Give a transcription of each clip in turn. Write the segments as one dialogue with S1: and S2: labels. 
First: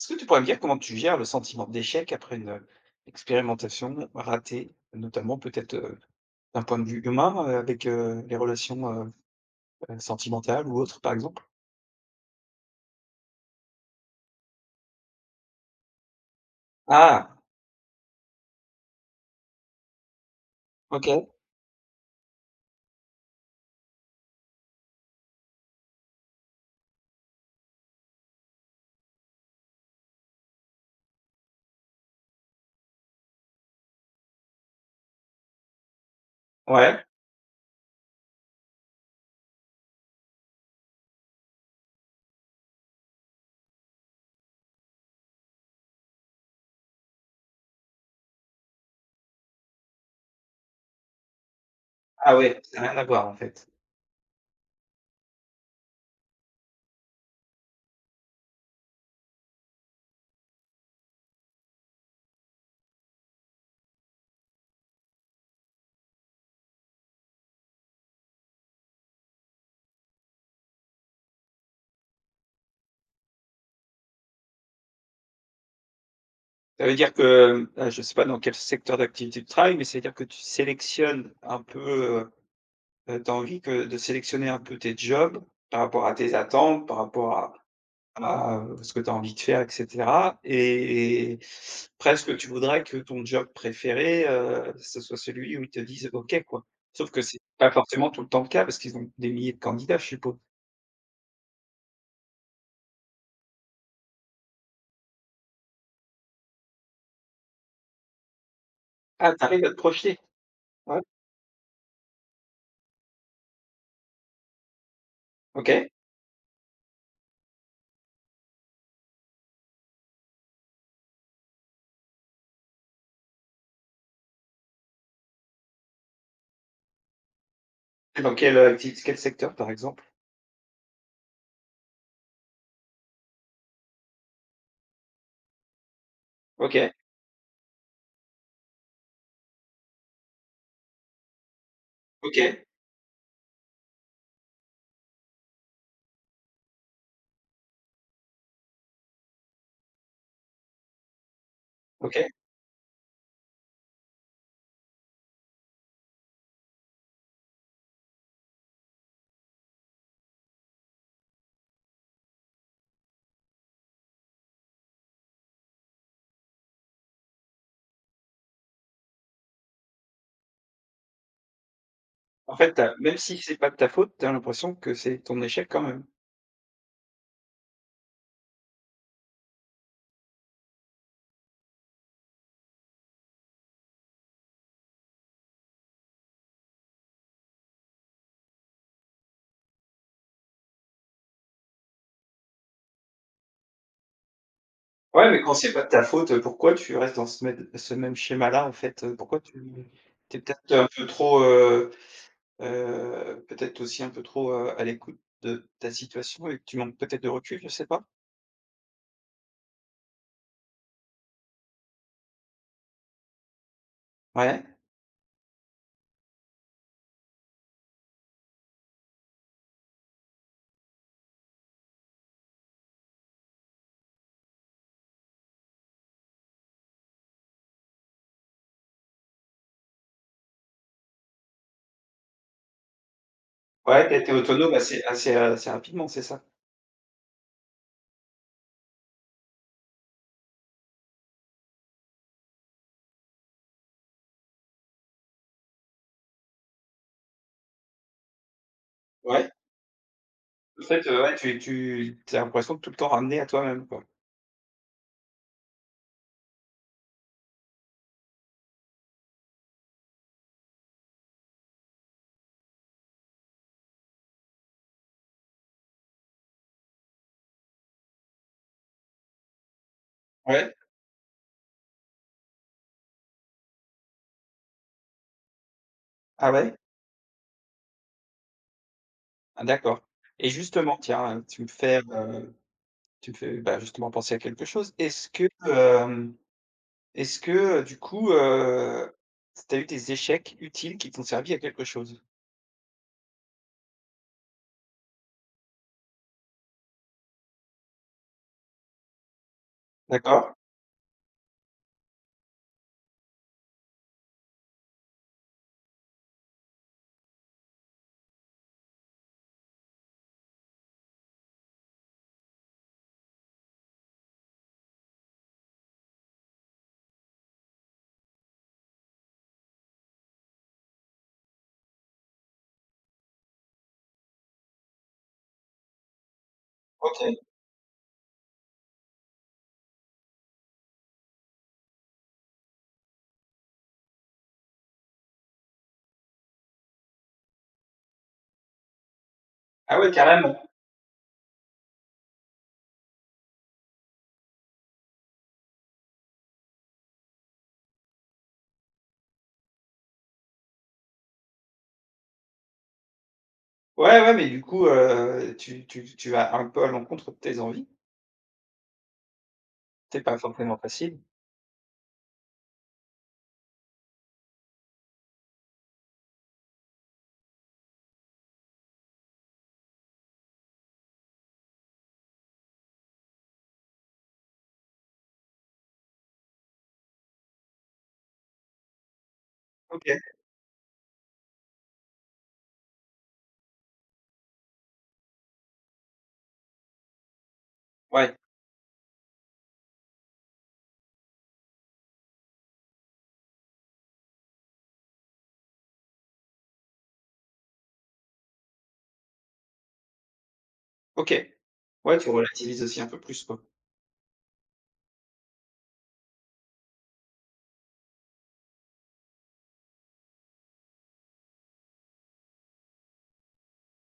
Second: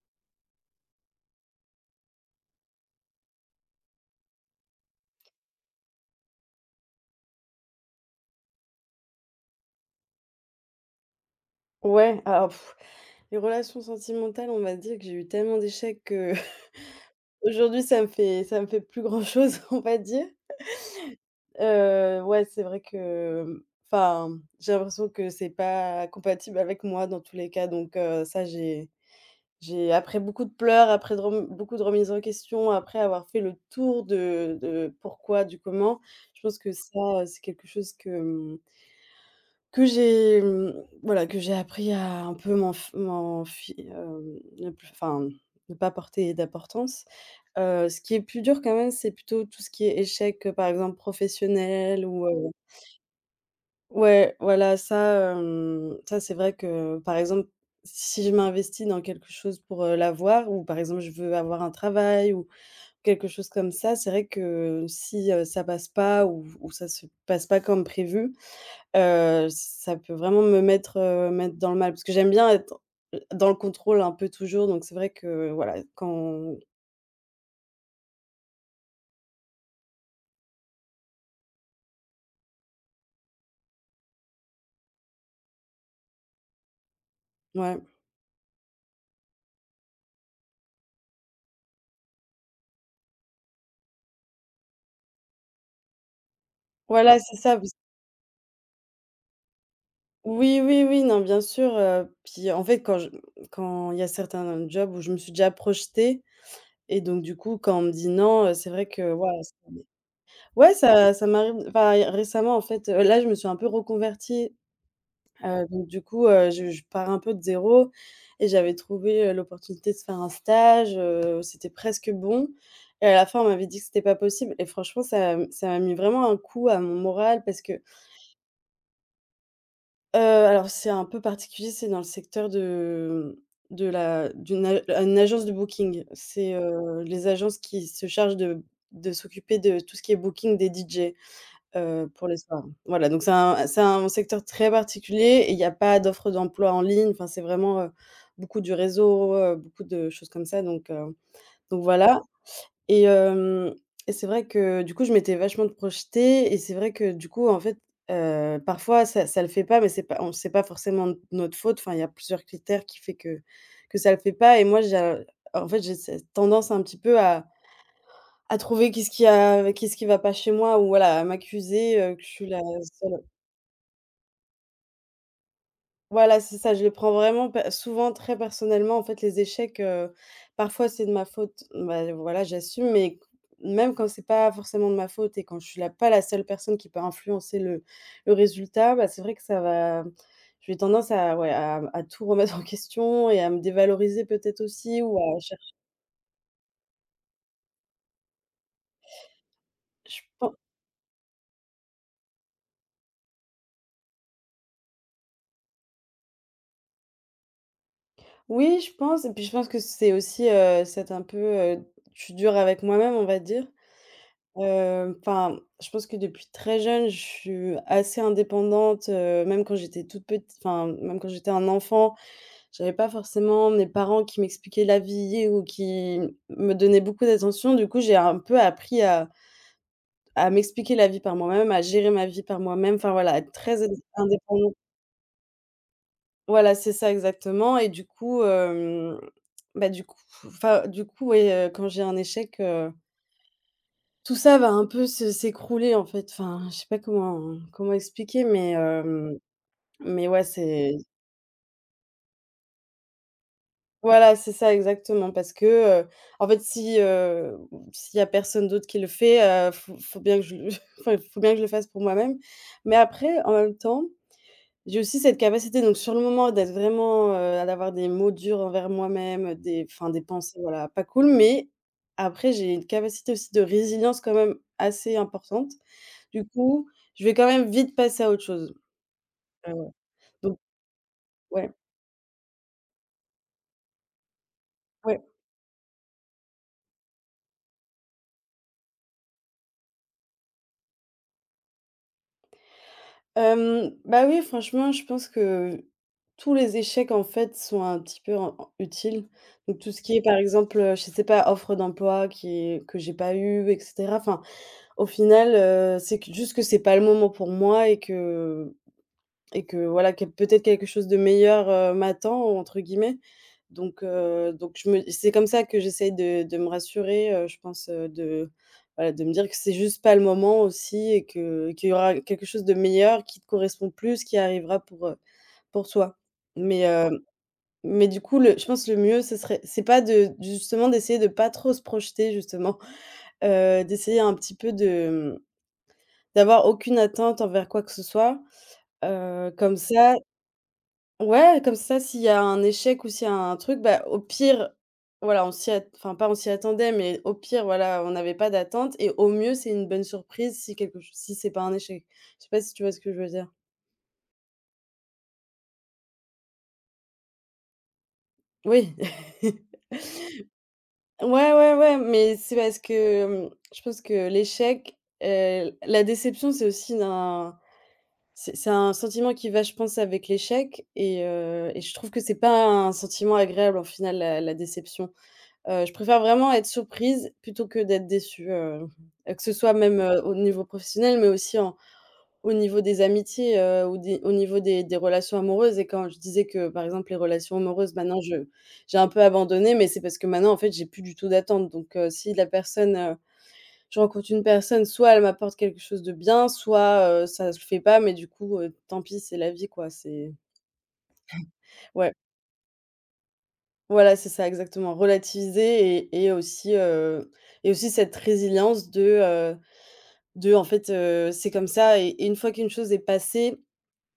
S1: Est-ce que tu pourrais me dire comment tu gères le sentiment d'échec après une, expérimentation ratée, notamment peut-être, d'un point de vue humain, avec, les relations, sentimentales ou autres, par exemple?
S2: Ouais, alors pff, les relations sentimentales, on va dire que j'ai eu tellement d'échecs
S1: Ah!
S2: qu'aujourd'hui ça me fait plus grand-chose, on va dire.
S1: OK.
S2: Ouais, c'est vrai que, enfin, j'ai l'impression que c'est pas compatible avec moi dans tous les cas, donc ça j'ai après beaucoup de pleurs, après de rem beaucoup de remises en question, après avoir fait le tour de pourquoi, du comment, je pense que
S1: Ouais.
S2: ça, c'est quelque chose que j'ai, voilà, que j'ai appris à un peu m'en f m'en fi hem, ne plus enfin, ne pas porter d'importance. Ce qui est plus dur quand même, c'est plutôt tout ce qui est échec, par exemple professionnel ou,
S1: Ah
S2: heu
S1: ouais, ça n'a rien à voir, en fait.
S2: ouais, voilà, ça c'est vrai que, par exemple, si je m'investis dans quelque chose pour, l'avoir ou par exemple je veux avoir un travail ou quelque chose comme ça, c'est vrai que si, ça passe pas ou ça se passe pas comme prévu. Ça peut vraiment mettre dans le mal parce que j'aime bien être dans le contrôle un peu toujours, donc c'est vrai que voilà, quand
S1: Ça veut dire que, je ne sais pas dans quel secteur d'activité tu travailles, mais ça veut dire que tu sélectionnes un peu, heu tu as envie que de sélectionner un peu tes jobs par rapport à tes attentes, par rapport
S2: ouais.
S1: à, ce que tu as envie de faire et cetera et presque tu voudrais que ton job préféré, ce soit celui où ils te disent: «OK» quoi. Sauf
S2: Voilà,
S1: que
S2: c'est
S1: c'est
S2: ça parce
S1: pas forcément tout le temps le cas parce qu'ils ont des milliers de candidats, je suppose.
S2: oui, oui, oui, non, bien sûr, puis en fait, quand il y a certains jobs où je me suis déjà projetée et donc du coup, quand on me dit: «Non», c'est vrai que,
S1: Ah,
S2: voilà ça.
S1: t'arrives à te projeter?
S2: Ouais,
S1: Ouais,
S2: ça m'arrive enfin, récemment, en fait, là, je me suis un peu reconvertie. Donc
S1: OK.
S2: du coup, je pars un peu de zéro et j'avais trouvé, l'opportunité de faire un stage, c'était presque bon et à la fin, on m'avait dit que c'était pas possible et franchement, ça m'a mis vraiment un coup à mon moral parce que, heu,
S1: Dans quelle, acti quel secteur par exemple?
S2: alors c'est un peu particulier, c'est dans le secteur de, mmh, de la d'une a une agence de booking. C'est,
S1: OK,
S2: heu, les agences qui se chargent de s'occuper de tout ce qui est booking des DJ. Pour les soirs.
S1: OK,
S2: Voilà, donc c'est un secteur très particulier et il y a pas d'offre d'emploi en ligne. Enfin, c'est vraiment, beaucoup du réseau, beaucoup de choses comme ça, donc voilà
S1: OK.
S2: et hem et c'est vrai que, du coup, je m'étais vachement projetée et c'est vrai que, du coup, en fait, parfois ça le fait pas, mais c'est pas forcément de notre faute. Enfin, il y a plusieurs critères qui fait que ça ne le fait pas et moi, j'ai en fait, j'ai cette tendance un petit peu à trouver qu'est-ce qui va pas chez moi ou voilà, à m'accuser, que je suis
S1: En
S2: la
S1: fait, tu même
S2: seule.
S1: si c'est pas de ta faute, tu as l'impression que c'est ton échec quand même.
S2: Voilà, c'est ça, je le prends vraiment pe souvent très personnellement. En fait, les échecs, parfois c'est de ma faute, bah, voilà, j'assume, mais même quand c'est pas forcément de ma faute et quand je suis la pas la seule personne qui peut influencer le résultat, bah, c'est vrai que ça va. J'ai tendance à ouais, à tout remettre en question et à me dévaloriser peut-être aussi ou
S1: Ouais,
S2: à
S1: mais quand
S2: chercher.
S1: c'est pas de ta faute, pourquoi tu restes dans ce même schéma-là en fait, pourquoi tu
S2: Je
S1: t'es
S2: pen,
S1: peut-être un peu trop, peut-être aussi un peu trop, à l'écoute de ta situation et que tu manques peut-être de recul, je sais pas?
S2: oui, je pense et puis je pense que c'est aussi, je suis dure avec moi-même, on va dire.
S1: Ouais,
S2: Enfin, je pense que depuis très jeune, je suis assez indépendante, même quand j'étais toute petite, enfin, même quand j'étais un enfant, j'avais pas forcément mes parents qui m'expliquaient la vie ou qui me donnaient beaucoup d'attention. Du coup, j'ai un peu appris à m'expliquer la vie par moi-même, à gérer ma vie par moi-même, enfin voilà, à être très
S1: ouais, t'as été autonome
S2: indépendante.
S1: assez rapidement, c'est ça?
S2: Voilà, c'est ça exactement et du coup, bah, du coup, enfin, du coup, ouais, quand j'ai un échec, tout ça va un peu se s'écrouler en fait, enfin, je sais pas comment expliquer mais hem,
S1: Ouais,
S2: mais ouais,
S1: en
S2: c'est
S1: fait, ouais, tu as l'impression de tout le temps ramener à toi-même, quoi?
S2: voilà, c'est ça exactement parce que, en fait si, s'il y a personne d'autre qui le fait, faut bien que je le enfin, faut bien que je le fasse pour moi-même. Mais après en même temps, j'ai aussi cette capacité donc sur le moment d'être vraiment, d'avoir des mots durs envers moi-même, des enfin des pensées,
S1: Ouais?
S2: voilà, pas cool, mais après j'ai une capacité aussi de résilience quand même assez importante. Du
S1: Ah ouais?
S2: coup, je vais quand même vite passer à autre chose.
S1: Ah
S2: Heu,
S1: d'accord, et
S2: donc
S1: justement, tiens,
S2: ouais,
S1: tu me fais, bah, justement penser à quelque chose.
S2: ouais.
S1: Est-ce que, du coup, tu as eu des échecs utiles qui t'ont servi à quelque chose?
S2: Bah, oui, franchement, je pense que tous les échecs, en fait, sont un petit peu en utiles. Donc tout ce qui est, par
S1: D'accord,
S2: exemple, je sais pas, offre d'emploi qui est que j'ai pas eu et cetera. Enfin, au final, c'est que juste que c'est pas le moment pour moi et que voilà, que peut-être quelque chose de «meilleur», «m'attend» entre guillemets. Donc je me c'est comme ça que j'essaye de me rassurer, je pense, de voilà, de me dire que c'est juste pas le moment aussi et que qu'il y aura quelque chose de meilleur qui te correspond plus, qui arrivera pour, pour toi. Mais ouais.
S1: OK.
S2: Mais du coup, le je pense que le mieux, ce serait c'est pas de justement d'essayer de pas trop se projeter justement, d'essayer un petit peu de d'avoir aucune attente envers quoi que ce soit, comme
S1: Ah ouais,
S2: ça
S1: carrément!
S2: ouais, comme ça, s'il y a un échec ou s'il y a un truc, bah, au pire, voilà, on s'y at enfin, pas on s'y attendait, mais au pire, voilà, on n'avait pas d'attente et au mieux, c'est une bonne surprise si quelque ch si c'est pas un échec. Je sais pas si tu vois ce que je veux dire?
S1: Ouais, ouais, mais du coup, tu vas un peu à l'encontre de tes envies.
S2: Oui.
S1: C'est pas forcément facile.
S2: Ouais, ouais, ouais, mais c'est parce que, je pense que l'échec, la déception, c'est un sentiment qui va, je pense, avec l'échec et je trouve que c'est pas un sentiment agréable, en final, la déception. Je préfère vraiment être surprise plutôt que d'être déçue, que ce soit même,
S1: OK,
S2: heu, au niveau professionnel, mais aussi en au niveau des amitiés, ou des au niveau des relations amoureuses et quand je disais que, par exemple, les relations amoureuses, maintenant,
S1: ouais,
S2: je j'ai un peu abandonné, mais c'est parce que maintenant, en fait, j'ai plus du tout d'attente donc si la personne, je rencontre une personne, soit elle m'apporte quelque chose de bien, soit, ça se fait pas, mais du coup, tant pis, c'est la vie, quoi. C'est
S1: OK.
S2: Ouais,
S1: Ouais, tu relativises aussi un peu plus, quoi.
S2: voilà, c'est ça, exactement. Relativiser et aussi cette résilience de en fait, c'est comme ça et une fois qu'une chose est passée,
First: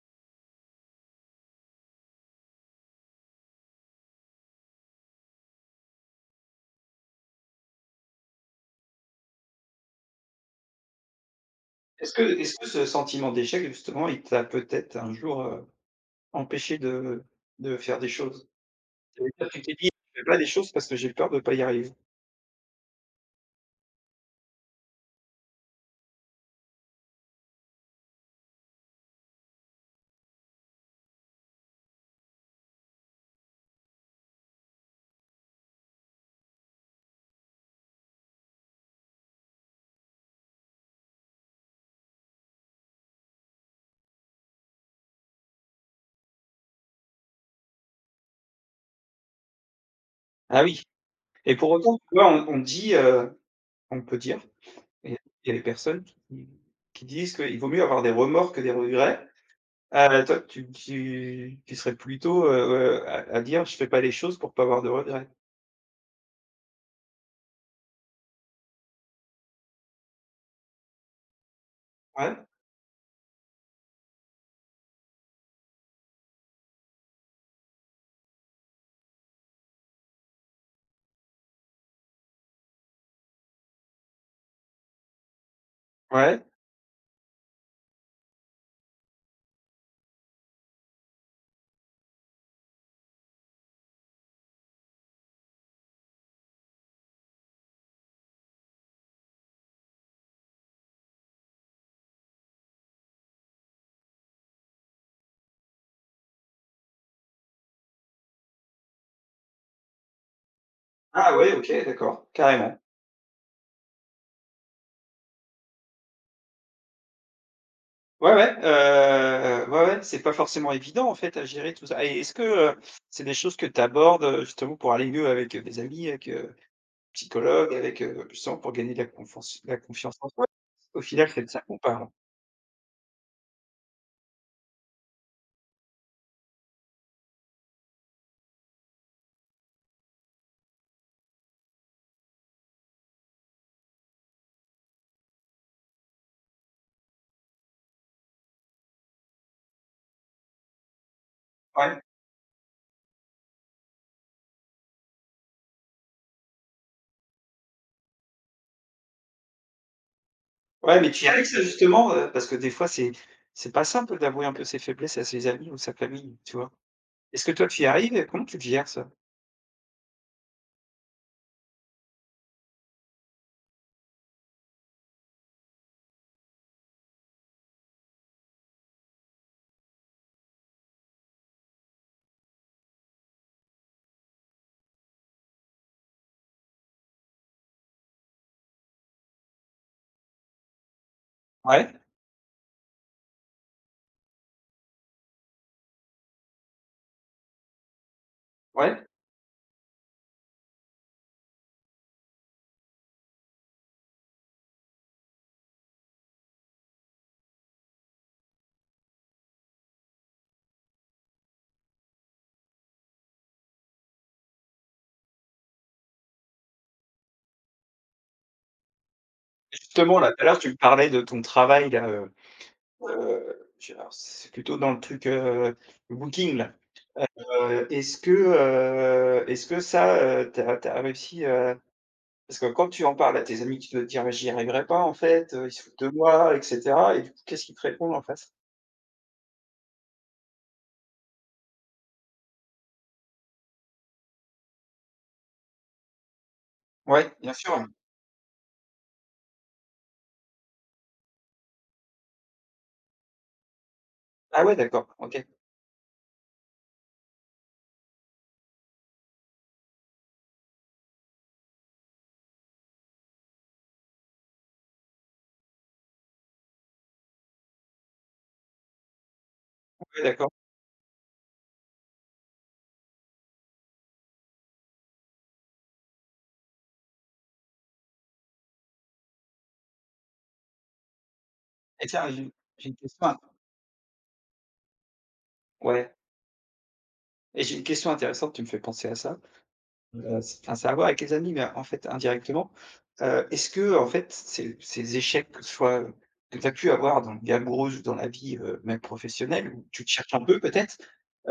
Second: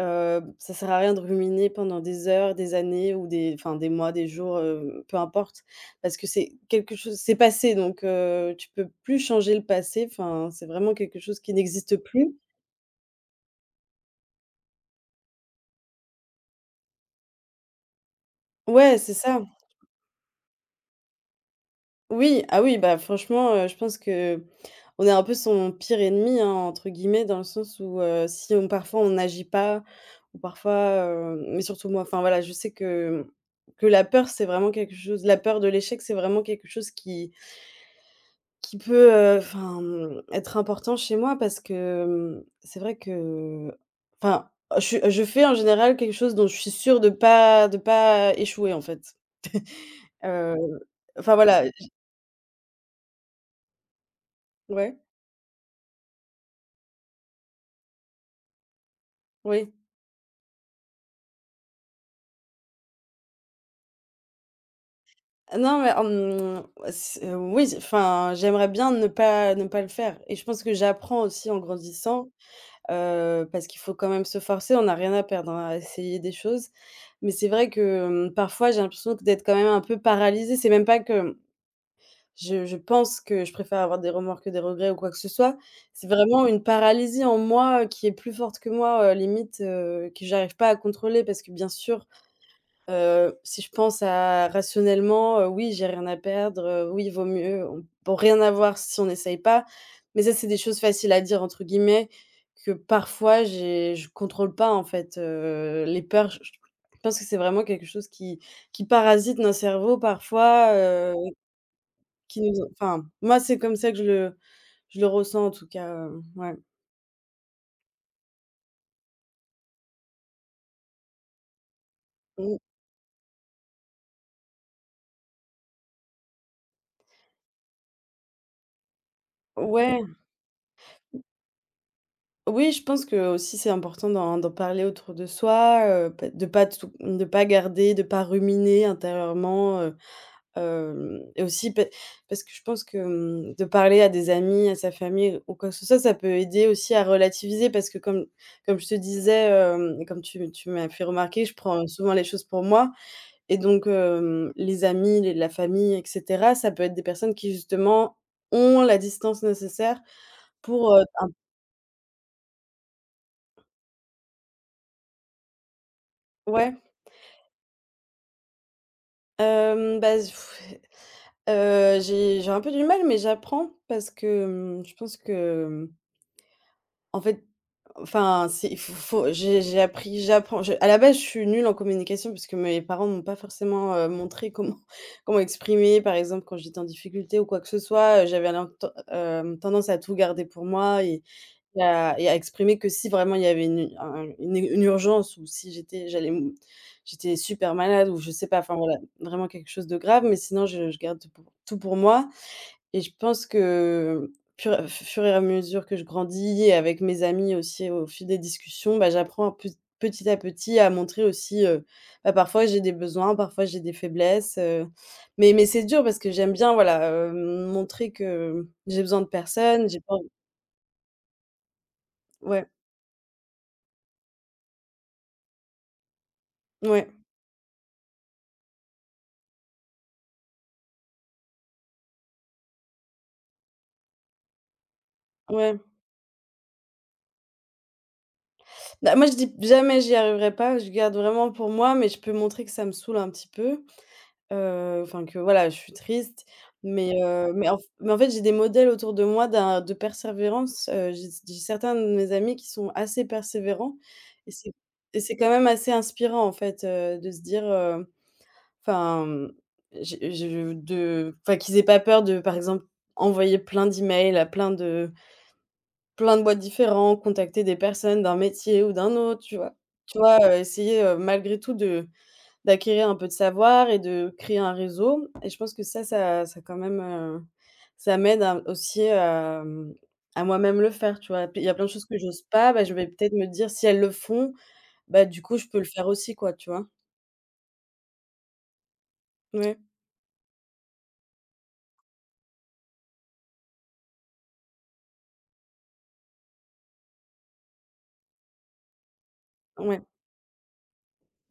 S2: heu, ça sert à rien de ruminer pendant des heures, des années ou des mois, des jours, peu importe. Parce que c'est quelque chose c'est passé donc, tu peux plus changer le passé. Enfin, c'est vraiment quelque chose qui n'existe
S1: Est-ce que
S2: plus.
S1: est-ce que ce sentiment d'échec, justement, il t'a peut-être un jour, empêché de faire des choses?
S2: Ouais, c'est
S1: Ça veut
S2: ça.
S1: dire que tu t'es dit: «Je fais pas des choses parce que j'ai peur de pas y arriver».
S2: Oui, ah oui, bah, franchement, je pense que on est un peu «son pire ennemi», hein, entre guillemets, dans le sens où, si on parfois on n'agit pas ou parfois, mais surtout moi, enfin voilà, je sais que la peur de l'échec, c'est vraiment quelque chose qui peut, enfin, être important chez moi parce que, c'est vrai que enfin, je fais en général quelque chose dont je suis sûre de pas échouer, en fait.
S1: Ah
S2: Heu,
S1: oui,
S2: enfin
S1: et
S2: voilà,
S1: pour
S2: j
S1: autant, tu vois, on dit, on peut dire,
S2: ouais,
S1: il y a il y a des personnes qui disent qu'il vaut mieux avoir des remords que des regrets.
S2: oui.
S1: Toi, tu serais plutôt, à dire: «Je fais pas les choses pour pas avoir de regrets».
S2: Non, mais, hem, c oui, enfin, j'aimerais bien ne pas le faire et je pense que j'apprends aussi en grandissant,
S1: Ouais,
S2: heu, parce qu'il faut quand même se forcer, on n'a rien à perdre, hein, à essayer des choses. Mais c'est vrai que, parfois, j'ai l'impression que d'être quand même un peu paralysée. C'est même pas que je pense que je préfère avoir des remords que des regrets ou quoi que ce soit. C'est
S1: ouais.
S2: vraiment une paralysie en moi qui est plus forte que moi, limite, que j'arrive pas à contrôler parce que bien sûr. Si je pense à rationnellement, oui, j'ai rien à perdre, oui, vaut mieux on peut rien avoir si on n'essaye pas. Mais ça, c'est des choses «faciles à dire» entre guillemets que parfois j'ai je contrôle pas en fait, les peurs, je pense que c'est vraiment quelque chose qui parasite nos cerveaux parfois,
S1: Ah ouais, OK, d'accord, carrément.
S2: moi, c'est comme ça que je le ressens en tout cas, ouais.
S1: Ouais, ouais, ouais, ouais, c'est pas forcément évident, en fait, à gérer tout ça, et est-ce que,
S2: Ou
S1: c'est des choses que tu abordes, justement pour aller mieux avec, des amis, avec, psychologue, avec, justement pour gagner de la
S2: ouais.
S1: confiance en soi? Au final, c'est de ça qu'on parle.
S2: Oui, je pense que aussi c'est important d'en parler autour de soi, pa de pas tout de pas garder, de pas ruminer intérieurement, hem et aussi pa parce que je pense que, de parler à des amis, à sa famille ou quoi que ce soit, ça peut aider aussi à relativiser, parce que comme je te disais, et comme tu m'as fait remarquer, je prends
S1: Ouais.
S2: souvent les choses pour moi. Et donc les amis, les la famille, et cetera, ça peut être des personnes qui justement ont la distance nécessaire. Pour,
S1: Ouais, mais tu
S2: un
S1: y arrives ça justement, parce que des fois, c'est pas simple d'avouer un peu ses faiblesses à ses amis ou sa famille, tu vois?
S2: Ouais.
S1: Est-ce que toi tu y arrives et comment tu le gères ça?
S2: Bah, j'ai un peu du mal, mais j'apprends, parce que, mmh, je pense que, en fait, enfin, c'est il faut faut j'ai appris j'apprends je à la base, je suis nulle en communication, parce que mes parents m'ont pas forcément, montré comment comment exprimer, par exemple, quand j'étais en difficulté ou quoi que ce soit. J'avais tendance à tout garder pour moi, et
S1: Ouais,
S2: à exprimer que si vraiment il y avait une un une urgence, ou si j'étais j'allais m j'étais super malade, ou je sais pas, enfin voilà,
S1: ouais.
S2: vraiment quelque chose de grave. Mais sinon, je garde tout pour moi, et je pense que fur et à mesure que je grandis, et avec mes amis aussi, au fil des discussions, bah, j'apprends pe petit à petit à montrer aussi, bah, parfois j'ai des besoins, parfois j'ai des faiblesses, mais c'est dur, parce que j'aime bien, voilà, montrer que j'ai besoin de personne, j'ai pas.
S1: Justement là, tout à l'heure tu me parlais de ton travail là,
S2: Ouais,
S1: je alors c'est plutôt dans le truc, booking là.
S2: ouais,
S1: Est-ce que, est-ce que ça, tu as réussi, parce que quand tu en parles à tes amis, tu dois te dire: «Mais j'y arriverai pas en fait, ils
S2: ouais.
S1: se foutent de moi» et cetera, et du coup, qu'est-ce qu'ils te répondent en face?
S2: Bah, moi, je dis jamais: «J'y arriverai pas», je garde vraiment pour moi, mais je peux montrer que ça me saoule un petit peu, enfin que, voilà, je suis triste. mais
S1: Ouais,
S2: heu,
S1: bien
S2: mais
S1: sûr,
S2: en f
S1: ouais.
S2: mais en fait, j'ai des modèles autour de moi d'un de persévérance. J'ai certains de mes amis qui sont assez persévérants, et
S1: Ah
S2: c'est
S1: ouais, d'accord,
S2: et c'est
S1: OK.
S2: quand même assez inspirant, en fait, de se dire, enfin, j'ai je de enfin, qu'ils aient pas peur de, par exemple, envoyer plein d'emails à plein de boîtes différents, contacter des personnes d'un métier ou d'un autre, tu vois? Tu
S1: Ouais,
S2: vois,
S1: d'accord,
S2: essayer, malgré tout, de d'acquérir un peu de savoir et de créer un réseau. Et je pense que ça quand même, ça m'aide à aussi, à mmh, à moi-même le faire, tu vois? P Il y a plein de choses
S1: et
S2: que
S1: tiens,
S2: j'ose pas, bah,
S1: j'ai
S2: je
S1: une
S2: vais
S1: question
S2: peut-être
S1: int
S2: me dire: «Si elles le font, bah, du coup, je peux le faire
S1: ouais,
S2: aussi, quoi», tu vois?
S1: et j'ai une question intéressante, tu me fais penser à ça.
S2: Ouais,
S1: C'est enfin, ça a à voir avec les amis, mais en fait, indirectement, est-ce que en fait, ces échecs, que ce soit, que tu as pu avoir dans la vie amoureuse ou dans la vie, même professionnelle où
S2: ouais,
S1: tu te cherches un peu peut-être,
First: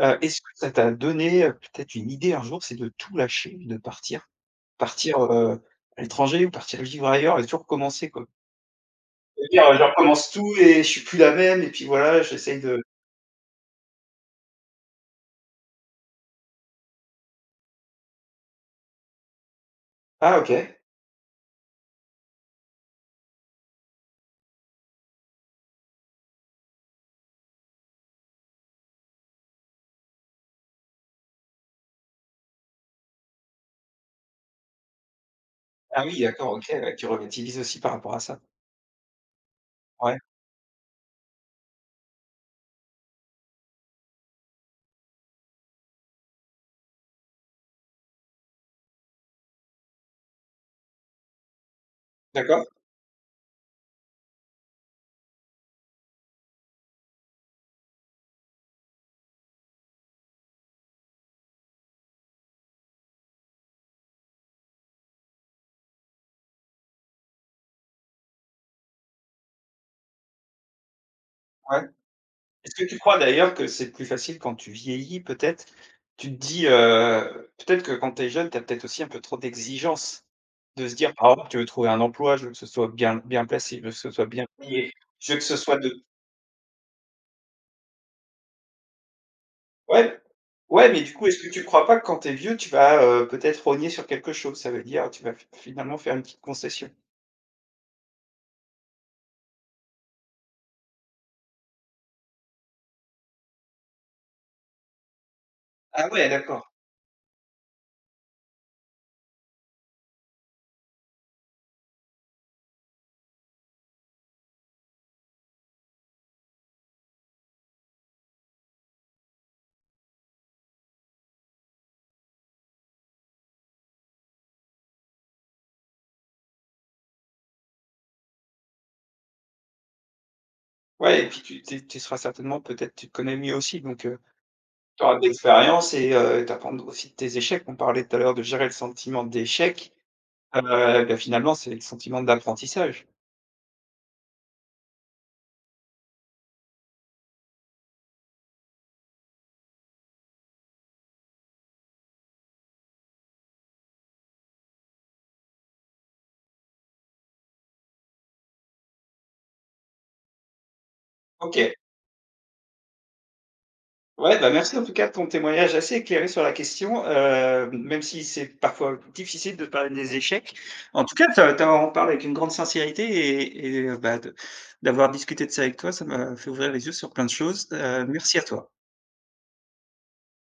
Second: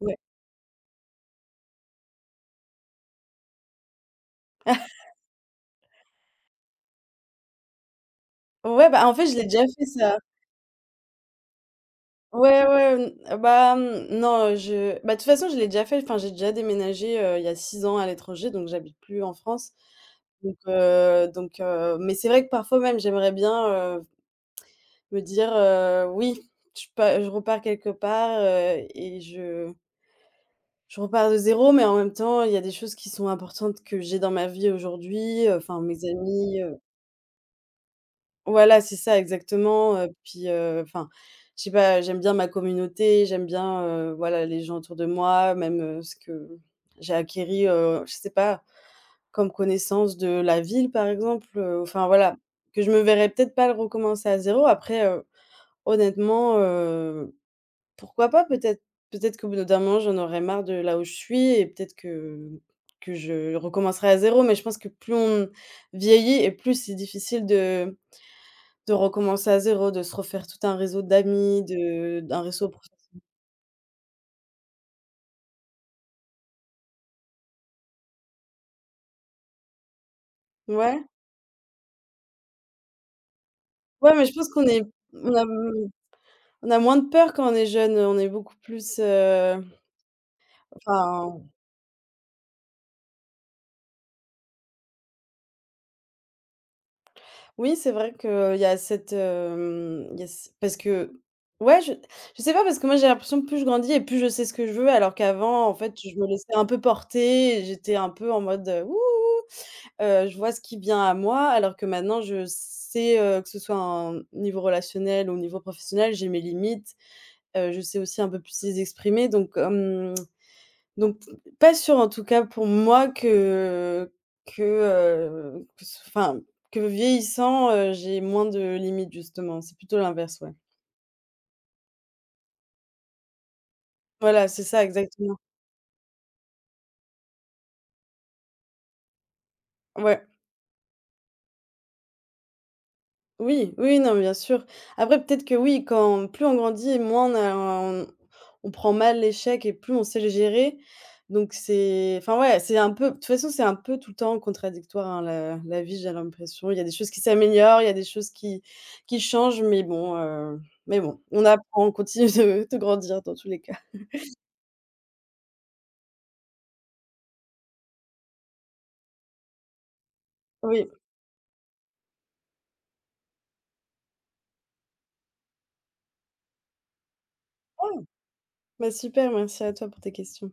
S2: ouais.
S1: est-ce que ça t'a donné, peut-être une idée un jour, c'est de tout lâcher, de partir partir, heu, à l'étranger ou partir vivre ailleurs et tout recommencer, quoi?
S2: Ouais, bah, en fait, je l'ai
S1: De
S2: déjà
S1: dire: «Je
S2: fait ça.
S1: recommence tout et je suis plus la même et puis voilà, j'essaye
S2: Ouais,
S1: de»
S2: ouais, bah, non, je bah, de toute façon, je l'ai déjà fait, enfin, j'ai déjà déménagé, il y a 6 ans, à l'étranger, donc j'habite plus en France,
S1: ah OK.
S2: mais c'est vrai que, parfois même, j'aimerais bien, heu, me dire: «Oui, je repars quelque part, et je repars de zéro, mais en même temps, il y a des choses qui sont importantes que j'ai dans ma vie aujourd'hui, enfin, mes
S1: Ah oui, d'accord,
S2: amis».
S1: OK, ouais, tu relativises aussi par rapport à ça.
S2: Voilà, c'est ça exactement,
S1: Ouais,
S2: puis, enfin, je sais pas, j'aime bien ma communauté, j'aime bien, voilà, les gens autour de moi, même, ce que j'ai acquéri, je sais pas, comme connaissance de la ville, par exemple, enfin voilà,
S1: d'accord,
S2: que je me verrais peut-être pas le recommencer à zéro. Après, honnêtement, pourquoi pas? Peut-être qu'au bout d'un moment, j'en aurais marre de là où je suis, et peut-être que je recommencerai à zéro, mais je pense que plus on vieillit, et plus c'est difficile de recommencer à zéro, de se refaire tout un réseau d'amis,
S1: ouais.
S2: de d'un réseau
S1: Est-ce
S2: prof
S1: que tu crois d'ailleurs que c'est plus facile quand tu vieillis peut-être? Tu te dis, peut-être que quand tu es jeune, tu as peut-être aussi un peu trop d'exigence, de se
S2: ouais.
S1: dire: par «Ah, tu veux trouver un emploi, je veux que ce soit bien placé, je veux que ce
S2: Ouais, mais
S1: soit
S2: je
S1: bien
S2: pense qu'
S1: payé, je
S2: on
S1: veux que
S2: a
S1: ce soit de»
S2: on a moins de peur quand on est jeune, on est beaucoup plus,
S1: ouais, ouais, mais du coup, est-ce que
S2: enfin,
S1: tu crois pas que quand tu es vieux, tu vas, peut-être rogner sur quelque chose? Ça veut dire, tu vas fi finalement faire une petite concession.
S2: oui, c'est vrai qu'il y a cette, hem, il y a c parce que, ouais, je sais pas, parce que moi, j'ai l'impression que plus je grandis, et plus je sais ce que je veux, alors qu'avant, en fait,
S1: Ah
S2: je me
S1: ouais,
S2: laissais un
S1: d'accord.
S2: peu porter, et j'étais un peu en mode: «Wouhou !» Je vois ce qui vient à moi, alors que maintenant, je sais, que ce soit au niveau relationnel ou au niveau professionnel, j'ai mes limites, je sais aussi un peu plus les exprimer, donc donc pas sûr, en tout cas pour moi, que ce enfin, que vieillissant, j'ai moins de limites, justement, c'est plutôt l'inverse. Ouais.
S1: Ouais, et puis tu seras certainement peut-être tu te connais mieux aussi donc
S2: Voilà, c'est ça
S1: tu auras de
S2: exactement.
S1: l'expérience et tu apprendre aussi de tes échecs. On parlait tout à l'heure de gérer le sentiment d'échec,
S2: Ouais.
S1: heu, bah, finalement, c'est le sentiment d'apprentissage.
S2: Oui, oui, non, bien sûr. Après, peut-être que oui, quand plus on grandit, moins on a on on prend mal l'échec et plus on sait le gérer. Donc c'est, enfin, ouais, c'est un peu, de toute façon, c'est un peu tout le temps contradictoire, hein, la vie, j'ai l'impression. Il y a des choses qui s'améliorent, il y a des choses qui changent, mais bon, on
S1: OK.
S2: apprend, on continue de grandir dans tous les cas.
S1: Ouais, bah, merci en tout cas de ton témoignage assez éclairé sur la question, même si c'est parfois difficile de parler des échecs.
S2: Oui.
S1: En tout cas, tu as en parles avec une grande sincérité et bah, de d'avoir discuté de ça avec toi, ça m'a fait ouvrir les yeux sur plein de choses,
S2: Ah!
S1: merci à toi.
S2: Bah, super, merci à toi pour tes questions.